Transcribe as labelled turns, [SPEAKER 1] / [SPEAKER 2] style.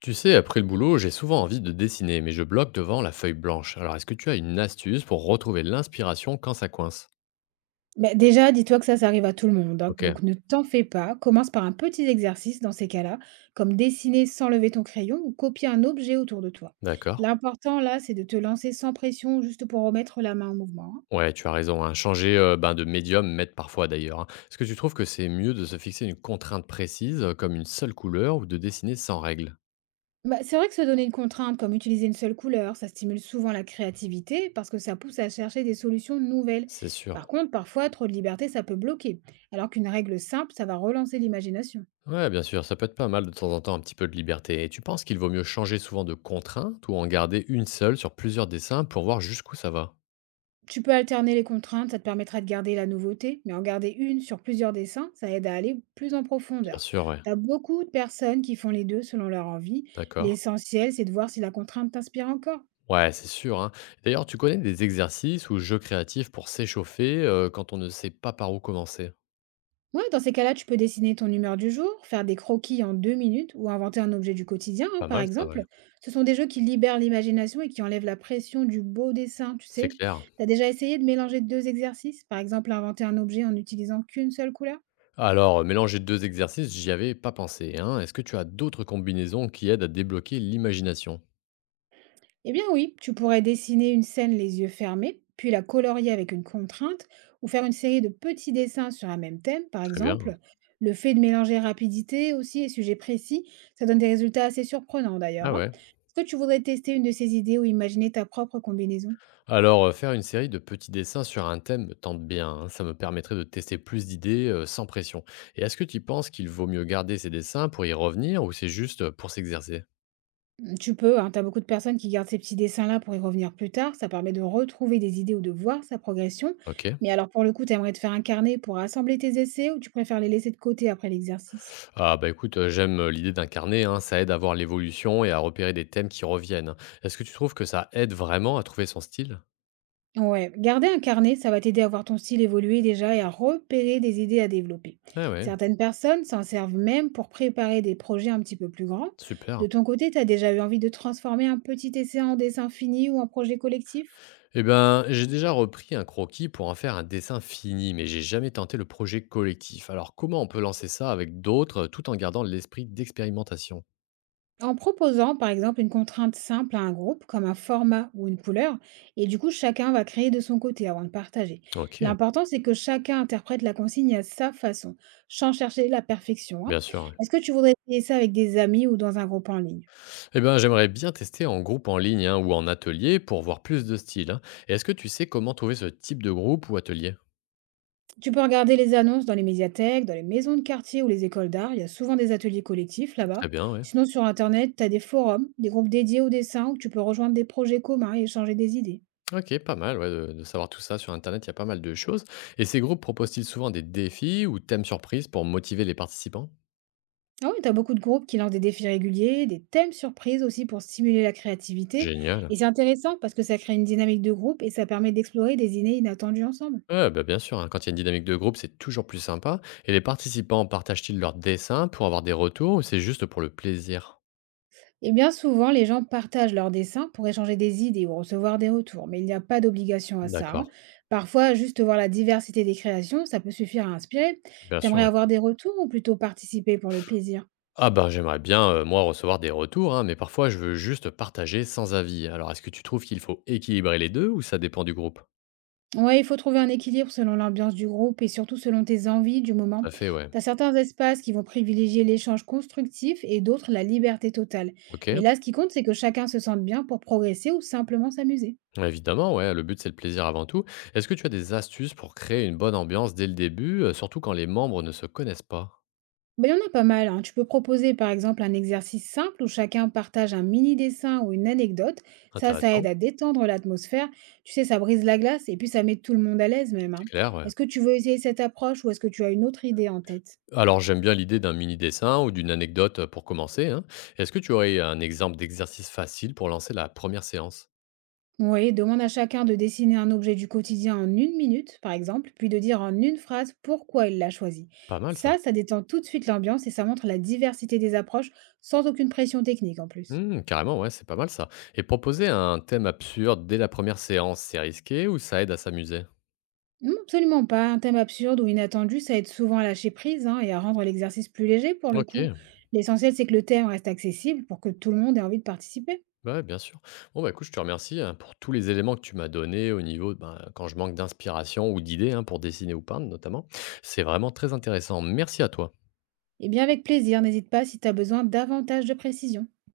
[SPEAKER 1] Tu sais, après le boulot, j'ai souvent envie de dessiner, mais je bloque devant la feuille blanche. Alors, est-ce que tu as une astuce pour retrouver l'inspiration quand ça coince?
[SPEAKER 2] Beh, déjà, dis-toi que ça arrive à tout le monde, hein,
[SPEAKER 1] Ok,
[SPEAKER 2] donc ne t'en fais pas. Commence par un petit exercice dans ces cas-là, comme dessiner sans lever ton crayon ou copier un objet autour de toi.
[SPEAKER 1] d'accord.
[SPEAKER 2] L'important, là, c'est de te lancer sans pression, juste pour remettre la main en mouvement, hein.
[SPEAKER 1] Ouais, tu as raison, hein. Changer de médium m'aide parfois d'ailleurs, hein. Est-ce que tu trouves que c'est mieux de se fixer une contrainte précise, comme une seule couleur, ou de dessiner sans règle?
[SPEAKER 2] Bah, c'est vrai que se donner une contrainte, comme utiliser une seule couleur, ça stimule souvent la créativité parce que ça pousse à chercher des solutions nouvelles.
[SPEAKER 1] C'est
[SPEAKER 2] Par
[SPEAKER 1] sûr.
[SPEAKER 2] contre, parfois, trop de liberté, ça peut bloquer, alors qu'une règle simple, ça va relancer l'imagination.
[SPEAKER 1] Ouais, bien sûr, ça peut être pas mal de temps en temps un petit peu de liberté. Et tu penses qu'il vaut mieux changer souvent de contrainte ou en garder une seule sur plusieurs dessins pour voir jusqu'où ça va?
[SPEAKER 2] Tu peux alterner les contraintes, ça te permettra de garder la nouveauté, mais en garder une sur plusieurs dessins, ça aide à aller plus en
[SPEAKER 1] Bien
[SPEAKER 2] profondeur.
[SPEAKER 1] sûr, ouais.
[SPEAKER 2] Tu as beaucoup de personnes qui font les deux selon leur envie.
[SPEAKER 1] D'accord.
[SPEAKER 2] L'essentiel, c'est de voir si la contrainte t'inspire encore.
[SPEAKER 1] Ouais, c'est sûr, hein. D'ailleurs, tu connais des exercices ou jeux créatifs pour s'échauffer, quand on ne sait pas par où commencer?
[SPEAKER 2] Ouais, dans ces cas-là, tu peux dessiner ton humeur du jour, faire des croquis en 2 minutes ou inventer un objet du quotidien, hein,
[SPEAKER 1] Pas
[SPEAKER 2] par
[SPEAKER 1] mal ça, ouais.
[SPEAKER 2] exemple. Ce sont des jeux qui libèrent l'imagination et qui enlèvent la pression du beau dessin, tu
[SPEAKER 1] C'est
[SPEAKER 2] sais.
[SPEAKER 1] clair.
[SPEAKER 2] Tu as déjà essayé de mélanger deux exercices, par exemple inventer un objet en n'utilisant qu'une seule couleur?
[SPEAKER 1] Alors, mélanger 2 exercices, j'y avais pas pensé, hein. Est-ce que tu as d'autres combinaisons qui aident à débloquer l'imagination?
[SPEAKER 2] Eh bien oui, tu pourrais dessiner une scène les yeux fermés, puis la colorier avec une contrainte, ou faire une série de petits dessins sur un même thème, par
[SPEAKER 1] Très bien.
[SPEAKER 2] exemple. Le fait de mélanger rapidité aussi et sujet précis, ça donne des résultats assez surprenants
[SPEAKER 1] Ah
[SPEAKER 2] d'ailleurs, hein.
[SPEAKER 1] ouais.
[SPEAKER 2] Est-ce que tu voudrais tester une de ces idées ou imaginer ta propre combinaison?
[SPEAKER 1] Alors, faire une série de petits dessins sur un thème me tente bien, hein. Ça me permettrait de tester plus d'idées, sans pression. Et est-ce que tu penses qu'il vaut mieux garder ces dessins pour y revenir ou c'est juste, pour s'exercer?
[SPEAKER 2] Mm, tu peux, hein, tu beaucoup de personnes qui gardent ces petits dessins-là pour y revenir plus tard, ça permet de retrouver des idées ou de voir sa progression.
[SPEAKER 1] OK.
[SPEAKER 2] Mais alors pour le coup, t'aimerais te faire un carnet pour assembler tes essais ou tu préfères les laisser de côté après l'exercice?
[SPEAKER 1] Ah bah écoute, j'aime, l'idée d'incarner, hein, ça aide à voir l'évolution et à repérer des thèmes qui reviennent. Est-ce que tu trouves que ça aide vraiment à trouver son style?
[SPEAKER 2] Ouais, garder un carnet, ça va t'aider à voir ton style évoluer déjà et à repérer des idées à développer.
[SPEAKER 1] Ah ouais,
[SPEAKER 2] Certaines personnes s'en servent même pour préparer des projets un petit peu plus grands.
[SPEAKER 1] super.
[SPEAKER 2] De ton côté, tu as déjà eu envie de transformer un petit essai en dessin fini ou en projet collectif?
[SPEAKER 1] Eh ben, j'ai déjà repris un croquis pour en faire un dessin fini, mais j'ai jamais tenté le projet collectif. Alors comment on peut lancer ça avec d'autres, tout en gardant l'esprit d'expérimentation?
[SPEAKER 2] En proposant par exemple une contrainte simple à un groupe, comme un format ou une couleur, et du coup chacun va créer de son côté avant de partager.
[SPEAKER 1] OK,
[SPEAKER 2] L'important c'est que chacun interprète la consigne à sa façon, sans chercher la perfection, hein.
[SPEAKER 1] bien sûr, ouais.
[SPEAKER 2] Est-ce que tu voudrais essayer ça avec des amis ou dans un groupe en ligne?
[SPEAKER 1] Eh ben, j'aimerais bien tester en groupe en ligne, hein, ou en atelier pour voir plus de styles, hein. Et est-ce que tu sais comment trouver ce type de groupe ou atelier?
[SPEAKER 2] Tu peux regarder les annonces dans les médiathèques, dans les maisons de quartier ou les écoles d'art. Il y a souvent des ateliers collectifs
[SPEAKER 1] Très
[SPEAKER 2] là-bas.
[SPEAKER 1] bien, ouais.
[SPEAKER 2] Sinon, sur Internet, tu as des forums, des groupes dédiés au dessin où tu peux rejoindre des projets communs et échanger des idées.
[SPEAKER 1] OK, pas mal, ouais, de savoir tout ça. Sur internet, il y a pas mal de choses, et ces groupes proposent-ils souvent des défis ou thèmes surprises pour motiver les participants?
[SPEAKER 2] Ah oui, tu as beaucoup de groupes qui lancent des défis réguliers, des thèmes surprises aussi pour stimuler la créativité.
[SPEAKER 1] Génial.
[SPEAKER 2] Et c'est intéressant parce que ça crée une dynamique de groupe et ça permet d'explorer des idées inattendues ensemble.
[SPEAKER 1] Ouais, bah, bien sûr, hein, quand il y a une dynamique de groupe, c'est toujours plus sympa, et les participants partagent-ils leurs dessins pour avoir des retours ou c'est juste pour le plaisir?
[SPEAKER 2] Et bien souvent, les gens partagent leurs dessins pour échanger des idées ou recevoir des retours, mais il n'y a pas d'obligation à ça, hein.
[SPEAKER 1] D'accord,
[SPEAKER 2] Parfois, juste voir la diversité des créations, ça peut suffire à inspirer.
[SPEAKER 1] bien sûr,
[SPEAKER 2] T'aimerais
[SPEAKER 1] oui.
[SPEAKER 2] avoir des retours ou plutôt participer pour le plaisir?
[SPEAKER 1] Ah bah, j'aimerais bien, moi, recevoir des retours, hein, mais parfois je veux juste partager sans avis. Alors est-ce que tu trouves qu'il faut équilibrer les 2 ou ça dépend du groupe?
[SPEAKER 2] Ouais, il faut trouver un équilibre selon l'ambiance du groupe et surtout selon tes envies du
[SPEAKER 1] Tout
[SPEAKER 2] moment.
[SPEAKER 1] à fait, ouais.
[SPEAKER 2] T'as certains espaces qui vont privilégier l'échange constructif et d'autres la liberté totale. Mais
[SPEAKER 1] OK.
[SPEAKER 2] là, ce qui compte, c'est que chacun se sente bien pour progresser ou simplement s'amuser.
[SPEAKER 1] Ouais, évidemment, ouais, le but c'est le plaisir avant tout. Est-ce que tu as des astuces pour créer une bonne ambiance dès le début, surtout quand les membres ne se connaissent pas?
[SPEAKER 2] Mais il y en a pas mal, hein. Tu peux proposer par exemple un exercice simple où chacun partage un mini dessin ou une anecdote. Ça
[SPEAKER 1] Intéressant,
[SPEAKER 2] aide à détendre l'atmosphère. Tu sais, ça brise la glace et puis ça met tout le monde à l'aise même,
[SPEAKER 1] c'est
[SPEAKER 2] hein.
[SPEAKER 1] clair, ouais.
[SPEAKER 2] Est-ce que tu veux essayer cette approche ou est-ce que tu as une autre idée en tête?
[SPEAKER 1] Alors j'aime bien l'idée d'un mini dessin ou d'une anecdote pour commencer, hein. Est-ce que tu aurais un exemple d'exercice facile pour lancer la première séance?
[SPEAKER 2] Oui, demande à chacun de dessiner un objet du quotidien en 1 minute, par exemple, puis de dire en une phrase pourquoi il l'a choisi.
[SPEAKER 1] Pas mal ça.
[SPEAKER 2] Ça détend tout de suite l'ambiance et ça montre la diversité des approches sans aucune pression technique en plus.
[SPEAKER 1] Hmm, carrément, ouais, c'est pas mal ça. Et proposer un thème absurde dès la première séance, c'est risqué ou ça aide à s'amuser?
[SPEAKER 2] Non, absolument pas. Un thème absurde ou inattendu, ça aide souvent à lâcher prise, hein, et à rendre l'exercice plus léger pour le
[SPEAKER 1] Ok.
[SPEAKER 2] coup. L'essentiel, c'est que le thème reste accessible pour que tout le monde ait envie de participer.
[SPEAKER 1] Bah, ouais, bien sûr. Bon, bah, écoute, je te remercie hein, pour tous les éléments que tu m'as donnés au niveau, ben, quand je manque d'inspiration ou d'idées hein, pour dessiner ou peindre, notamment. C'est vraiment très intéressant. Merci à toi.
[SPEAKER 2] Et bien avec plaisir, n'hésite pas si tu as besoin davantage de précision.